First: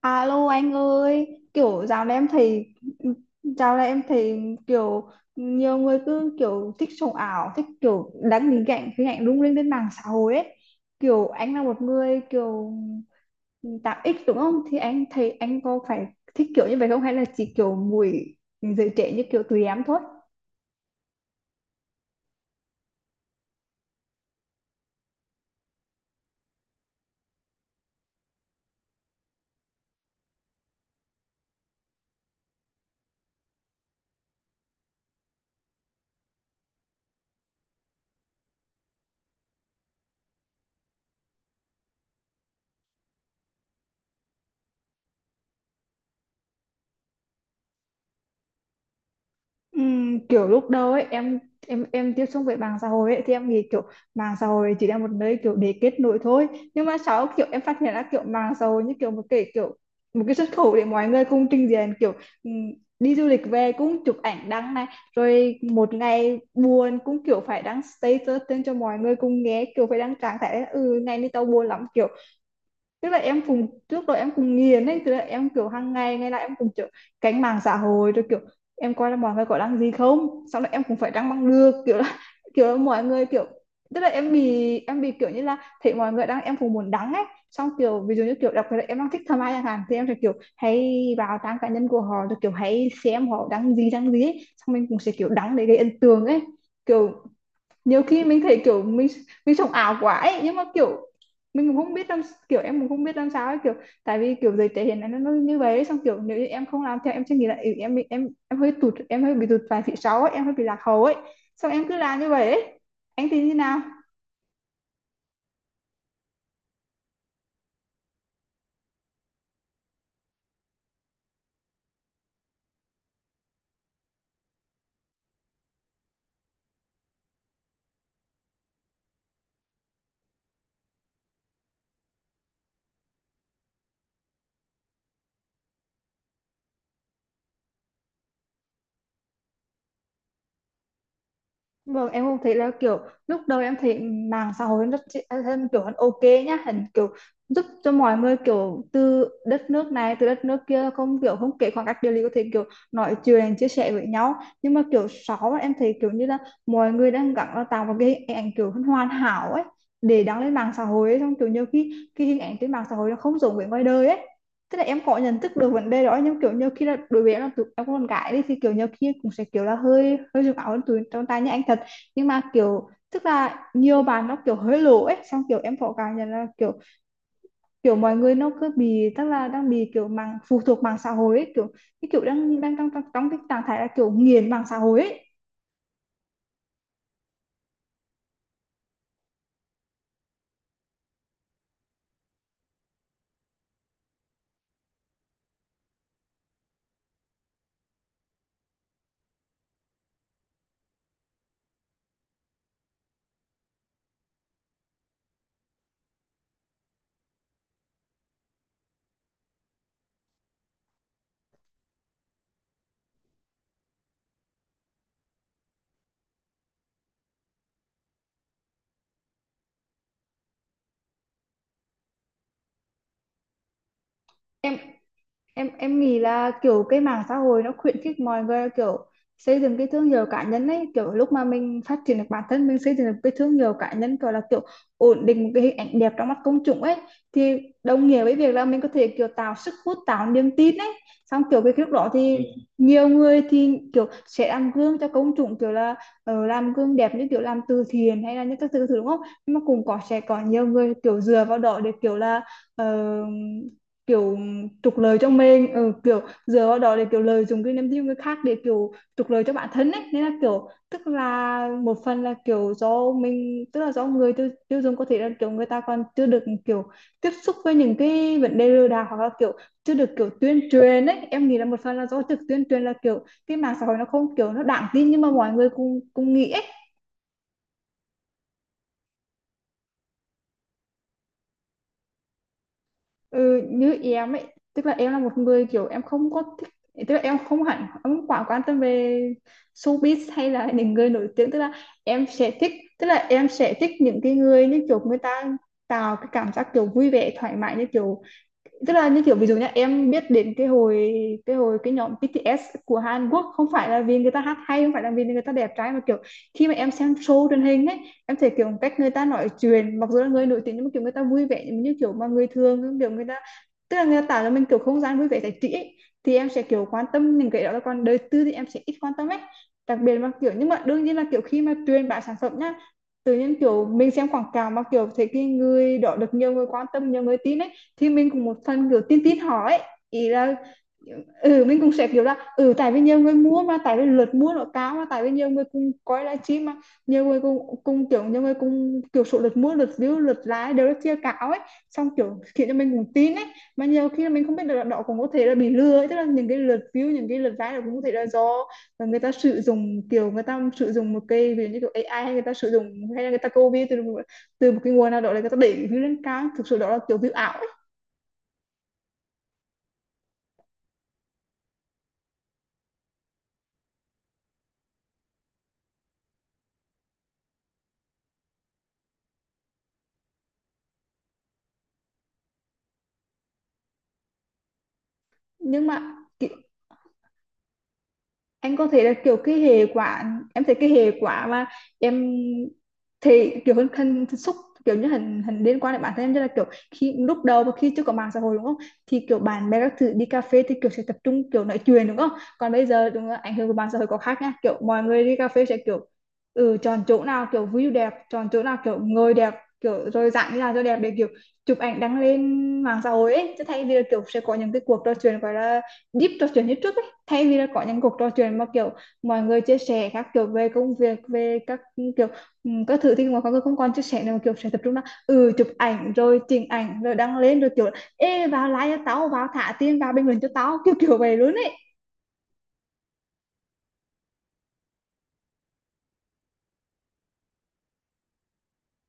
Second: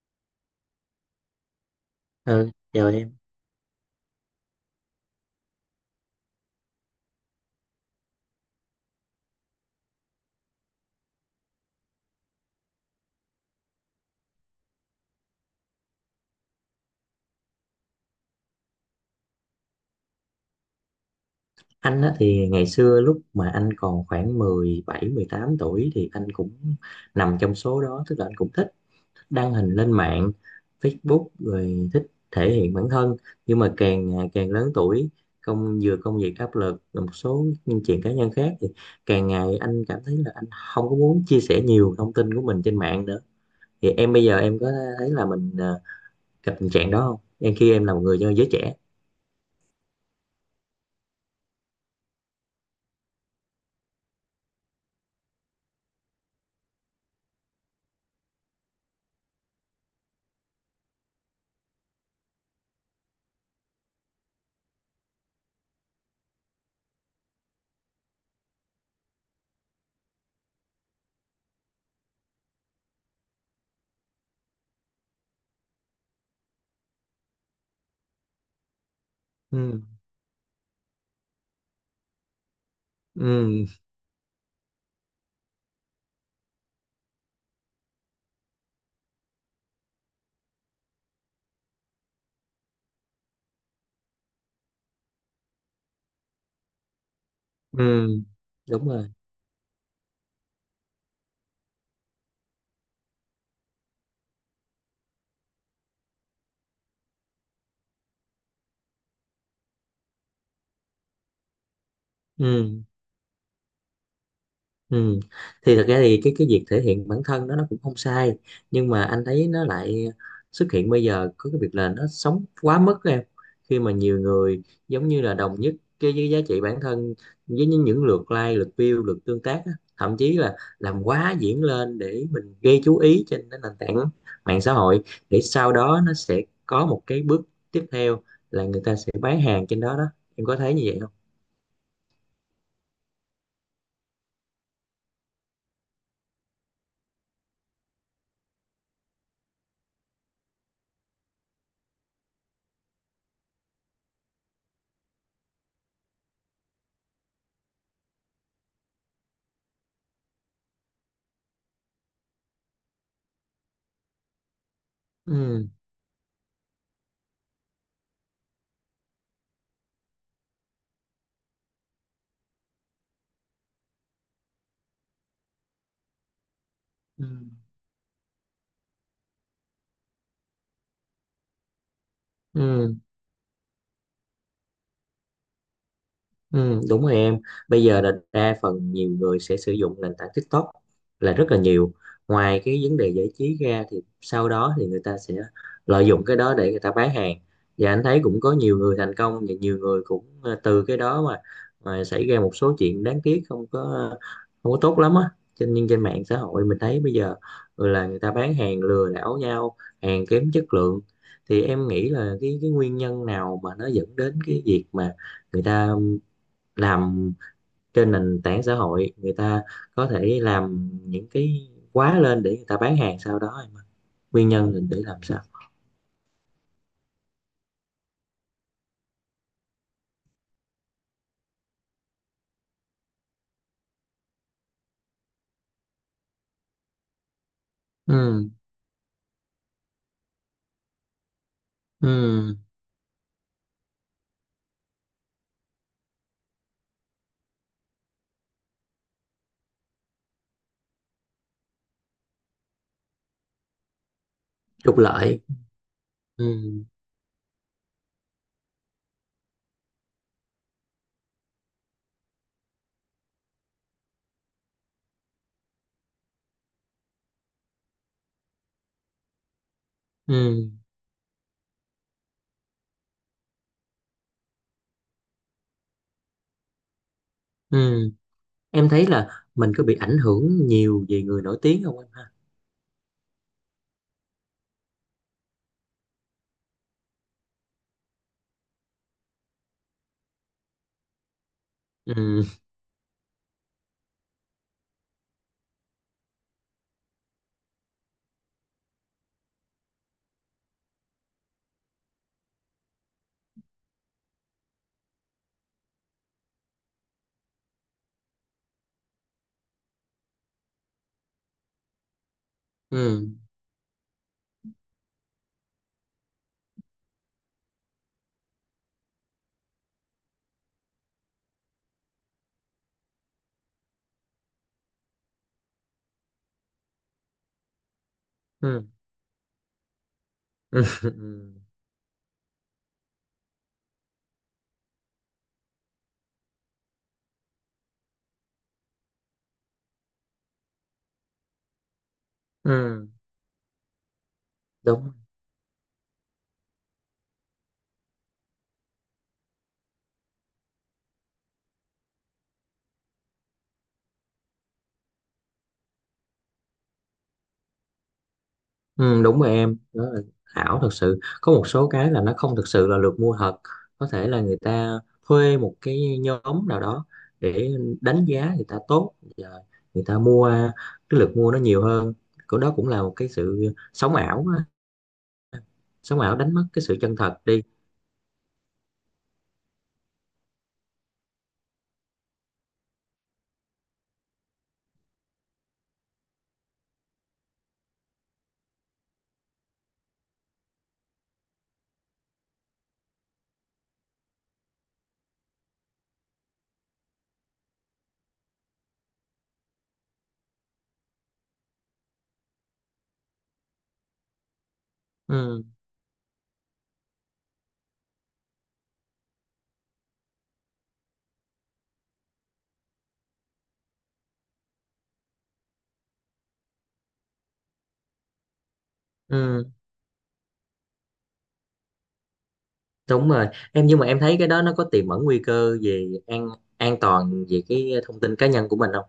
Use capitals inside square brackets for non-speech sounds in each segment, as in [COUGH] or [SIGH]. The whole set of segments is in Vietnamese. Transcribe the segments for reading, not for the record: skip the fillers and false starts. À, alo anh ơi, kiểu dạo này em Ừ, thấy chào em. dạo này em thấy kiểu nhiều người cứ kiểu thích sống ảo, thích kiểu đăng hình ảnh lung linh lên mạng xã hội ấy. Kiểu anh là một người kiểu tạo ích, đúng không? Thì anh thấy anh có phải thích kiểu như vậy không, hay là chỉ kiểu mùi giới trẻ như kiểu tụi em thôi? Anh á, thì ngày xưa lúc mà anh còn khoảng 17, 18 tuổi thì anh cũng nằm trong số đó, tức là anh cũng thích đăng hình lên mạng, Facebook rồi thích thể hiện bản thân. Nhưng mà càng ngày càng lớn tuổi, công việc áp lực và một số những chuyện cá nhân khác thì càng ngày anh cảm thấy là anh không có muốn chia sẻ nhiều thông tin của mình trên mạng nữa. Thì em bây giờ em có thấy là mình gặp tình trạng đó không? Khi em là một người do giới trẻ. Kiểu lúc đầu ấy em tiếp xúc với mạng xã hội ấy thì em nghĩ kiểu mạng xã hội chỉ là một nơi kiểu để kết nối thôi, nhưng mà sau kiểu em phát hiện ra kiểu mạng xã hội như kiểu một cái xuất khẩu để mọi người cùng trình diện kiểu, ừm, đi du lịch về cũng chụp ảnh đăng này, rồi một ngày buồn cũng kiểu phải đăng status lên cho mọi người cùng nghe, kiểu phải đăng trạng thái là, ừ, ngày nay tao buồn lắm. Kiểu tức là em cùng trước đó em cùng nghiền ấy, tức là em kiểu hàng ngày, ngày nào em cùng kiểu cánh mạng xã hội, rồi kiểu em coi là mọi người có đăng Ừ. gì không, xong là em cũng phải đăng bằng được, kiểu là [LAUGHS] kiểu là mọi người kiểu, Ừ. tức là em bị kiểu như là thấy mọi người đăng em cũng muốn đăng ấy. Xong kiểu ví dụ như, kiểu đặc biệt là em đang thích thầm ai chẳng hạn thì em sẽ kiểu hay vào trang cá nhân của họ, rồi kiểu hãy xem họ đăng gì, đăng gì ấy. Xong mình cũng sẽ kiểu đăng để gây ấn tượng ấy, kiểu nhiều Ừ, khi mình thấy kiểu đúng mình rồi. mình sống ảo quá ấy, nhưng mà kiểu mình cũng không biết làm, kiểu em cũng không biết làm sao ấy, kiểu tại vì kiểu giới trẻ hiện nay nó như vậy ấy. Xong kiểu nếu như em không làm theo em sẽ nghĩ là, ừ, em bị- em hơi tụt em hơi bị tụt vài phía sau ấy, em hơi bị lạc hậu ấy. Xong em cứ làm như vậy ấy. Ừ. Anh thì như nào? Ừ. Thì thật ra thì cái việc thể hiện bản thân đó nó cũng không sai nhưng mà anh thấy nó lại xuất hiện bây giờ có cái việc là nó sống quá mức em, khi mà nhiều người giống như là đồng nhất cái với giá trị bản thân với những lượt like lượt view lượt tương tác á. Thậm chí là làm quá diễn lên để mình gây chú ý trên cái nền tảng mạng xã hội để sau đó nó sẽ có một cái bước tiếp theo là người ta sẽ bán hàng trên đó đó, em có thấy như vậy không? Vâng, em cũng thấy là kiểu lúc đầu em thấy mạng xã hội rất, em kiểu hắn ok nhá, hẳn kiểu giúp cho mọi người kiểu từ đất nước này, từ đất nước kia, không kể khoảng cách địa lý, có thể kiểu nói chuyện chia sẻ với nhau. Nhưng mà kiểu sáu em thấy kiểu như là mọi người đang gắng là tạo một cái hình ảnh kiểu hắn hoàn hảo ấy để đăng lên mạng xã hội ấy. Xong kiểu nhiều khi cái hình ảnh trên mạng xã hội nó không giống với ngoài đời ấy. Tức là em có nhận thức Ừ. được vấn đề đó, nhưng kiểu nhiều khi là đối với em, là tụi em con gái đi thì kiểu nhiều khi cũng sẽ kiểu là hơi hơi dùng áo hơn tụi con trai như anh thật. Nhưng mà kiểu tức là nhiều bạn nó kiểu hơi lố ấy. Xong kiểu em có cảm nhận là, kiểu Ừ. kiểu mọi người nó cứ bị, tức là đang bị kiểu phụ thuộc mạng xã hội ấy, kiểu cái kiểu đang đang trong Ừ. trong trong cái trạng thái là kiểu nghiền mạng xã hội ấy. Ừ, đúng rồi em. Bây giờ là đa phần nhiều người sẽ sử dụng nền tảng TikTok là rất là nhiều. Ngoài cái vấn đề giải trí ra thì sau đó thì người ta sẽ lợi dụng cái đó để người ta bán hàng. Và anh thấy cũng có nhiều người thành công và nhiều người cũng từ cái đó mà xảy ra một số chuyện đáng tiếc không có tốt lắm á. Nhưng trên mạng xã hội mình thấy bây giờ ừ, là người ta bán hàng lừa đảo nhau, hàng kém chất lượng. Thì em nghĩ là cái nguyên nhân nào mà nó dẫn đến cái việc mà người ta làm trên nền tảng xã hội, người ta có thể làm những cái quá lên để người ta bán hàng sau đó, nguyên nhân em mình để làm sao. em em nghĩ là kiểu cái mạng xã hội nó khuyến khích mọi người kiểu xây dựng cái thương hiệu cá nhân ấy, kiểu lúc mà mình phát triển được bản thân, mình xây dựng được cái thương hiệu cá nhân, kiểu là kiểu ổn định một cái hình ảnh đẹp trong mắt công chúng ấy, thì đồng nghĩa với Ừ. việc là mình có thể kiểu tạo sức hút, tạo niềm tin ấy. Xong kiểu cái lúc đó thì ừ. Ừ. Nhiều người thì kiểu sẽ làm gương cho công chúng, kiểu là ờ, làm gương đẹp như kiểu làm từ thiện hay là những các thứ thứ, đúng không? Nhưng mà cũng có sẽ có nhiều người kiểu dựa vào đó để kiểu là ờ, kiểu trục Trục lợi cho lợi. mình, ừ, kiểu Ừ. dựa vào đó để kiểu lợi dụng cái niềm tin của người khác để kiểu trục lợi cho bản thân ấy. Nên là kiểu tức là một phần là kiểu do mình, tức là do người tiêu dùng, có thể là kiểu người ta còn chưa được kiểu tiếp xúc với những cái vấn đề lừa đảo, hoặc là kiểu chưa được kiểu tuyên Ừ. truyền ấy. Em nghĩ là một phần là do trực tuyên truyền, là kiểu cái mạng xã hội nó không kiểu nó đáng tin, nhưng mà mọi người cũng cũng nghĩ ấy. Ừ. Em thấy là mình có bị ảnh hưởng nhiều về người nổi tiếng không em ha? Ừ, như em ấy, tức là em là một người kiểu em không có thích, tức là em không hẳn, em không quá quan tâm về showbiz hay là những người nổi tiếng, tức là em Ừ. sẽ thích, những cái người như kiểu người ta tạo cái cảm giác kiểu vui vẻ thoải mái, như kiểu tức là như kiểu ví dụ nhá, em biết đến cái hồi, cái nhóm BTS của Hàn Quốc không phải là vì người ta hát hay, không phải là vì người ta đẹp trai, mà kiểu khi mà em xem show truyền hình ấy em thấy kiểu cách người ta nói chuyện, mặc dù là người nổi tiếng nhưng mà kiểu người ta vui vẻ như kiểu mà người thường, kiểu người Ừ. ta, tức là người ta tạo cho mình kiểu không gian vui vẻ giải trí ấy. Thì em sẽ kiểu quan tâm những cái đó, còn đời tư thì em sẽ ít quan tâm ấy, đặc biệt là kiểu. Nhưng mà đương nhiên là kiểu khi mà truyền bá sản phẩm nhá, tự nhiên kiểu mình xem quảng cáo mà kiểu thấy cái người đó được nhiều người quan tâm, nhiều người tin ấy, thì mình cũng một Ừ. phần kiểu tin tin họ ấy. Ý là, Ừ. Ừ. ừ mình cũng sẽ kiểu là, ừ tại vì nhiều người mua mà, tại vì lượt mua nó cao mà, tại vì nhiều người cùng coi livestream mà nhiều người cùng kiểu số lượt mua, lượt view, lượt like đều rất chia cao ấy, xong kiểu khiến cho mình Ừ. cũng tin ấy. Mà nhiều khi là mình không biết được là đó Đúng. cũng có thể là bị lừa ấy, tức là những cái lượt view, những cái lượt like cũng có thể là do người ta sử dụng, kiểu người ta sử dụng một cái ví dụ như kiểu AI, hay người ta sử dụng, hay là người ta copy từ từ một cái nguồn nào đó để người ta đẩy view lên cao, thực sự đó là kiểu view ảo. Ừ, đúng rồi em, đó là ảo thật sự, có một số cái là nó không thực sự là được mua thật, có thể là người ta thuê một cái nhóm nào đó để đánh giá người ta tốt và người ta mua cái lượt mua nó nhiều hơn, của đó cũng là một cái sự sống ảo á. nhưng mà Sống ảo ki- đánh mất cái sự chân thật đi. anh có thể là kiểu cái hệ quả, em thấy cái hệ quả mà em thì kiểu hình xúc, kiểu như hình hình liên quan đến bản thân em, như là kiểu, khi lúc đầu và khi chưa có mạng xã hội đúng không, thì kiểu bạn bè các thứ đi cà phê thì kiểu sẽ tập trung kiểu nói chuyện, đúng không? Còn bây giờ đúng là ảnh hưởng của mạng xã hội có khác nha, kiểu mọi người đi cà phê sẽ kiểu, ừ chọn chỗ nào kiểu view đẹp, chọn chỗ nào kiểu ngồi đẹp, kiểu rồi dạng như là cho đẹp để kiểu chụp ảnh đăng lên mạng xã hội ấy, chứ thay vì là kiểu sẽ có những cái cuộc trò chuyện gọi Ừ. là deep, trò chuyện như trước, thay vì là có những cuộc trò chuyện mà kiểu mọi người chia sẻ các kiểu về công việc, về các kiểu các thứ, thì mà mọi người không còn chia sẻ nữa, kiểu sẽ tập trung là, ừ chụp ảnh rồi chỉnh ảnh rồi đăng lên, rồi kiểu ê vào like cho tao, vào Ừ, thả tiền, vào bình luận cho tao, kiểu kiểu vậy luôn ấy. đúng rồi em, nhưng mà em thấy cái đó nó có tiềm ẩn nguy cơ về an toàn về cái thông tin cá nhân của mình không?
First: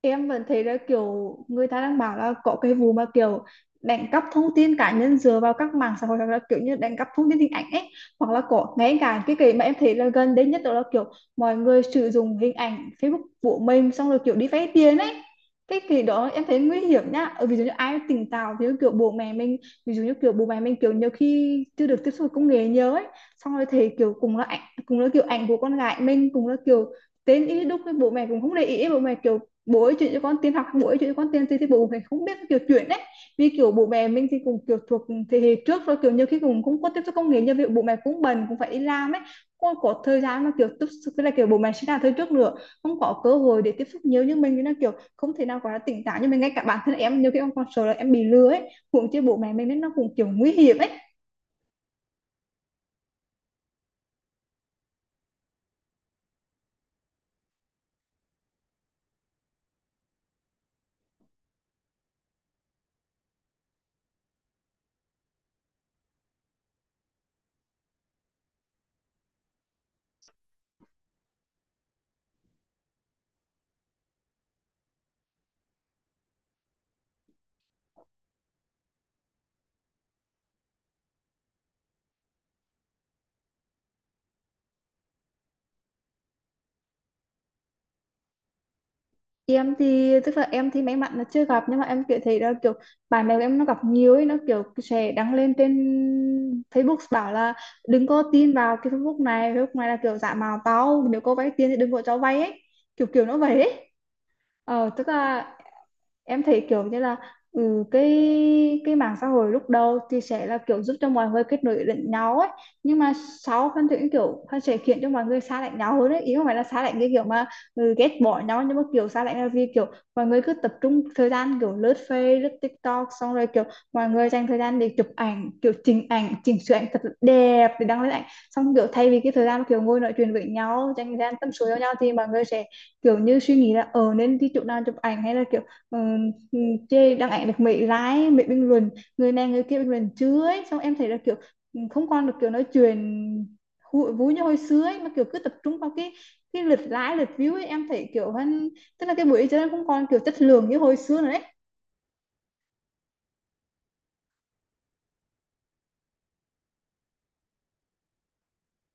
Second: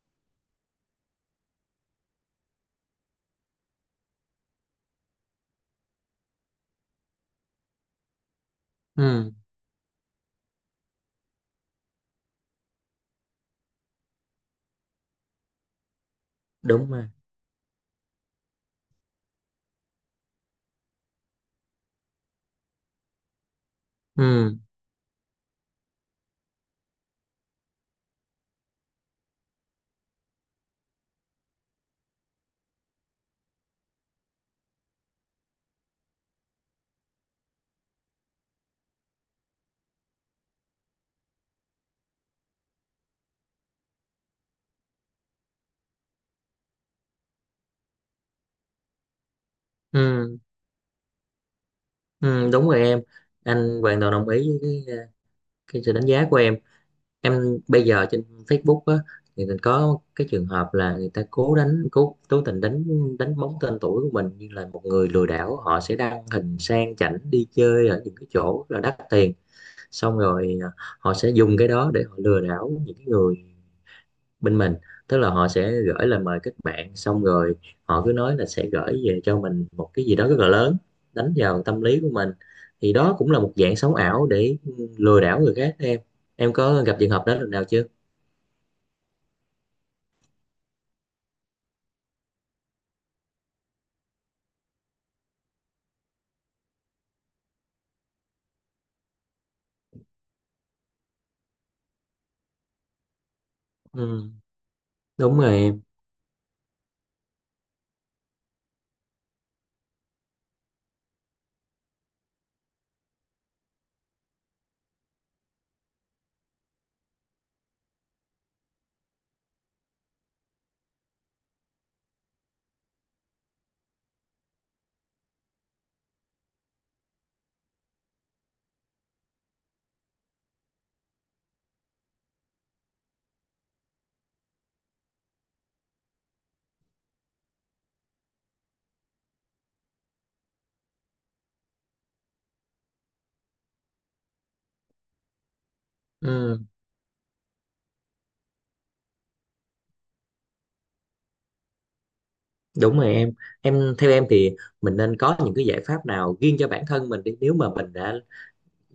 Em vẫn thấy là kiểu người ta đang bảo là có cái vụ mà kiểu đánh cắp thông tin cá nhân dựa vào các mạng xã hội, hoặc là kiểu như đánh cắp thông tin hình ảnh ấy, hoặc là có ngay cả Ừ, cái mà em thấy là gần đây nhất đó là kiểu mọi người sử dụng hình ảnh Facebook của mình xong rồi kiểu đi vay tiền ấy. Cái kỳ đó em thấy nguy đúng rồi. hiểm nhá. Ờ, ví dụ như ai tỉnh táo thì kiểu bố mẹ mình, ví dụ như kiểu bố mẹ mình kiểu nhiều khi chưa được tiếp xúc với công nghệ nhiều ấy, xong rồi thì kiểu cùng là Ừ. ảnh, cùng là kiểu ảnh của con gái mình, cùng là kiểu tên ý đúc với bố mẹ cũng không để ý, bố mẹ kiểu Bố ấy chuyển cho con tiền học, bố ấy chuyển cho con tiền thì bố phải không biết kiểu chuyển đấy. Vì kiểu bố mẹ mình thì cũng kiểu thuộc thế hệ trước rồi, kiểu nhiều khi cũng không có tiếp xúc công nghệ như vậy, bố mẹ cũng bần cũng phải đi làm ấy, không có thời gian mà kiểu tiếp xúc, tức là kiểu bố mẹ sinh ra thời trước nữa, không có cơ hội để tiếp xúc nhiều như mình, nên là kiểu không thể nào gọi tỉnh táo. Nhưng mà ngay cả bản thân em nhiều khi em còn sợ là em bị lừa ấy, huống chi bố mẹ mình, nên nó cũng kiểu Ừ. nguy hiểm ấy. Ừ, đúng rồi em, anh hoàn toàn đồng ý với cái, ờ, cái sự đánh giá của em. Em bây giờ trên Facebook á thì mình có cái trường hợp là người ta cố cố tình đánh đánh bóng tên tuổi của mình như là một người lừa đảo, họ sẽ đăng hình sang chảnh đi chơi ở những cái chỗ là đắt tiền, xong rồi à, họ sẽ dùng cái đó để họ lừa đảo những cái người bên mình, tức là họ sẽ gửi lời mời kết bạn xong rồi họ cứ nói là sẽ gửi về cho mình một cái gì đó rất là lớn, đánh vào tâm lý của mình, thì đó cũng là một dạng sống ảo để lừa đảo người khác đó em. Em có gặp trường hợp đó lần nào chưa? Em tức là em thì may mắn là chưa gặp, nhưng mà em kiểu thấy là kiểu bạn bè của em nó gặp nhiều ấy. Nó kiểu sẽ đăng lên trên Facebook bảo là đừng có tin vào cái Facebook này, Facebook này là kiểu giả mạo tao, nếu có vay tiền thì đừng có cho vay ấy, kiểu kiểu nó vậy ấy. Ừ, Tức đúng rồi là em. em thấy kiểu như là, cái mạng xã hội lúc đầu thì sẽ là kiểu giúp cho mọi người kết nối lẫn nhau ấy, nhưng mà sau Phan Thủy kiểu Phan sẽ khiến cho mọi người xa lạnh nhau hơn ấy. Ý không phải là xa lạnh cái kiểu mà, ghét bỏ nhau, nhưng mà kiểu xa lạnh là vì kiểu mọi người cứ tập trung thời gian kiểu lướt Facebook, lướt TikTok. Xong rồi kiểu mọi người dành thời gian để chụp ảnh, kiểu chỉnh ảnh, chỉnh sửa ảnh thật là đẹp để đăng lên ảnh. Xong kiểu thay vì cái thời gian kiểu ngồi nói chuyện với nhau, dành thời gian tâm sự với nhau, thì mọi người sẽ kiểu như suy nghĩ là ờ nên đi chỗ nào chụp ảnh, hay là ờ, ừ, chê đăng ảnh được mấy lái, mấy bình luận, người này người kia bình luận chứa ấy. Xong em thấy là kiểu không còn được kiểu nói chuyện vui như hồi xưa ấy, mà kiểu cứ tập trung vào cái Ừ, cái lượt like, lượt view ấy. Em thấy kiểu hơn, tức là cái buổi chơi nó không còn kiểu chất lượng như hồi xưa nữa đấy. đúng rồi em. Theo em thì mình nên có những cái giải pháp nào riêng cho bản thân mình đi, nếu mà mình đã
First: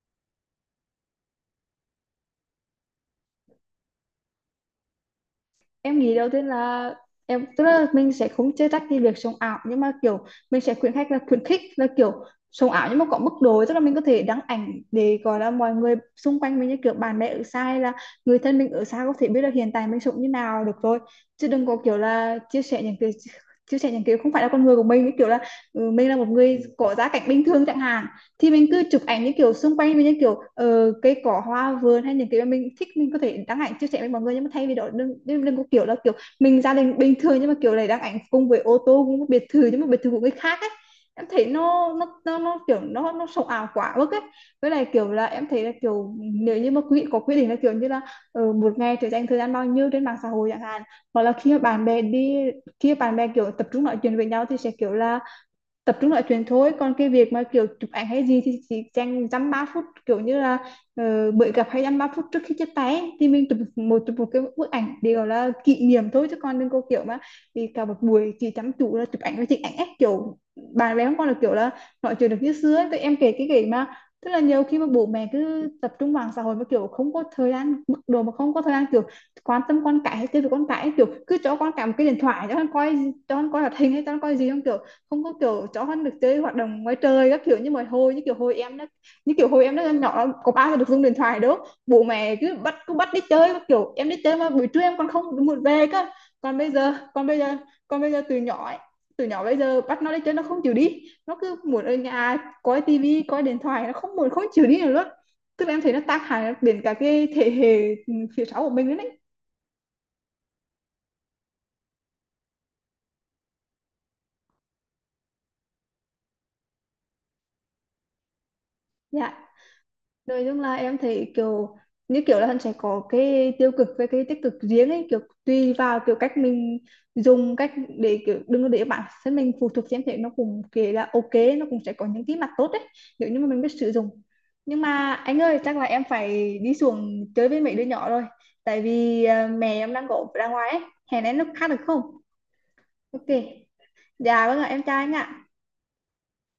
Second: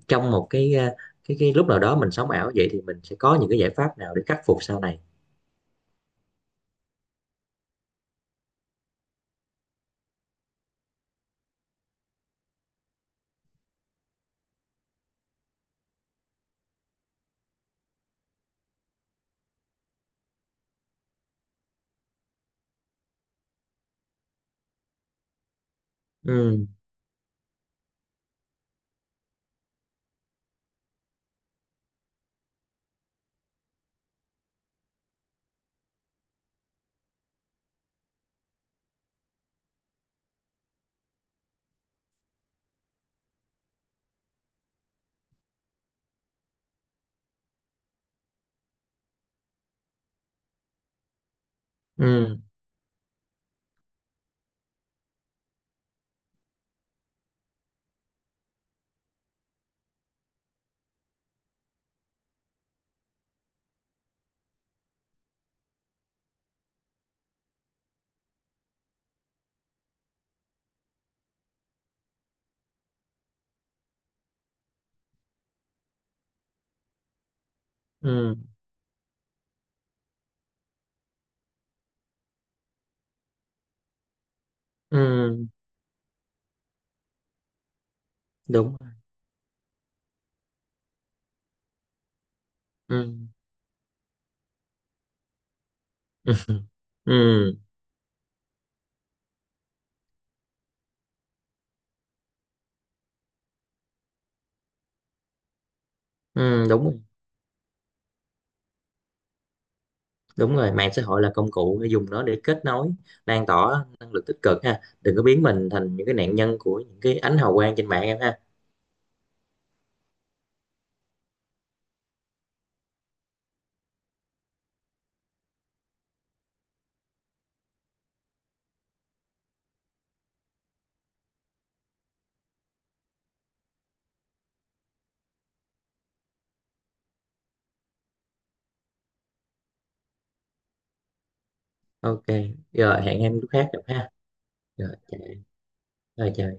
trong một cái lúc nào đó mình sống ảo vậy thì mình sẽ có những cái giải pháp nào để khắc phục sau này. Em nghĩ đầu tiên là tức là mình sẽ không chê trách cái việc sống ảo, nhưng mà kiểu mình sẽ khuyến khích là kiểu sống ảo nhưng mà có mức độ, tức là mình có thể đăng ảnh để gọi là mọi người xung quanh mình như kiểu bạn bè ở xa hay là người thân mình ở xa có thể biết là hiện tại mình sống như nào được rồi, chứ đừng có kiểu là chia sẻ những cái không phải là con người của mình, như kiểu là mình là một người Ừ. có gia cảnh bình thường chẳng hạn, thì mình cứ chụp ảnh những kiểu xung quanh mình, những kiểu cây cỏ, hoa vườn, hay những cái mà mình thích, mình có thể đăng ảnh chia sẻ với mọi người. Nhưng mà thay vì đó đừng, đừng có kiểu là kiểu mình gia đình bình thường nhưng mà kiểu này đăng ảnh cùng với ô tô cũng biệt thự, nhưng mà biệt thự của người khác ấy. Em thấy nó kiểu nó sống ảo quá mức ấy. Với lại kiểu là em thấy là kiểu nếu như mà quý vị có quy định là kiểu như là một ngày thì dành thời gian bao nhiêu trên mạng xã hội chẳng hạn, hoặc là khi mà bạn bè đi, Ừ. khi mà bạn bè kiểu tập trung nói chuyện với nhau thì sẽ kiểu là tập trung nói chuyện thôi, còn cái việc mà kiểu chụp ảnh hay gì thì chỉ dành dăm ba phút, kiểu như là bữa gặp hay dăm ba phút trước khi chia tay ấy, thì mình chụp một cái bức ảnh để gọi là kỷ niệm thôi, chứ còn đừng có kiểu mà thì cả một buổi chỉ chăm chú là chụp ảnh và chụp ảnh ấy, kiểu bạn bè không còn là kiểu là nói chuyện được như xưa ấy. Tụi em kể cái kể mà tức là nhiều khi mà bố mẹ cứ tập trung vào xã hội mà kiểu không có thời gian, mức độ mà Ừ. không có thời gian kiểu quan tâm con cái hay chơi với con cái ấy, kiểu cứ cho con cả một cái điện thoại cho con coi, cho con coi hoạt hình, hay cho con coi gì không, kiểu không có Ừ. kiểu cho con được chơi hoạt động ngoài trời các kiểu, như mà hồi như kiểu hồi Đúng. em đó, như kiểu hồi em đó nhỏ có bao giờ được dùng điện thoại đâu. Bố mẹ cứ bắt, Ừ. đi chơi các kiểu, em đi chơi mà buổi trưa em còn không muốn về cơ. Ừ. còn bây giờ Ừ. còn bây giờ còn bây giờ từ nhỏ ấy, từ nhỏ bây giờ bắt nó đi chơi nó không chịu đi, nó cứ muốn ở nhà coi tivi, coi điện thoại, nó không muốn, không chịu đi nữa luôn. Tức là em thấy nó tác hại Ừ, đến đúng cả rồi. cái thế hệ phía sau của mình nữa đấy. Đúng rồi, mạng xã hội là công cụ để dùng nó để kết nối, lan tỏa năng lực tích cực ha, đừng có biến mình thành những cái nạn nhân của những cái ánh hào quang trên mạng em ha. Dạ, nói chung là em thấy kiểu như kiểu là hắn sẽ có cái tiêu cực với cái tích cực riêng ấy, kiểu tùy vào kiểu cách mình dùng cách để kiểu đừng có để bản thân mình phụ thuộc, xem thế nó cũng kể là ok, nó cũng sẽ có những cái mặt tốt đấy nếu như mà mình biết sử dụng. Nhưng mà anh ơi, chắc là em phải đi xuống chơi với mấy đứa nhỏ rồi, tại vì mẹ em đang có ra ngoài ấy, hẹn em lúc khác được không? OK. Rồi hẹn Ok, em lúc khác gặp ha. dạ vâng ạ, em chào Rồi anh chào. ạ. Rồi chào.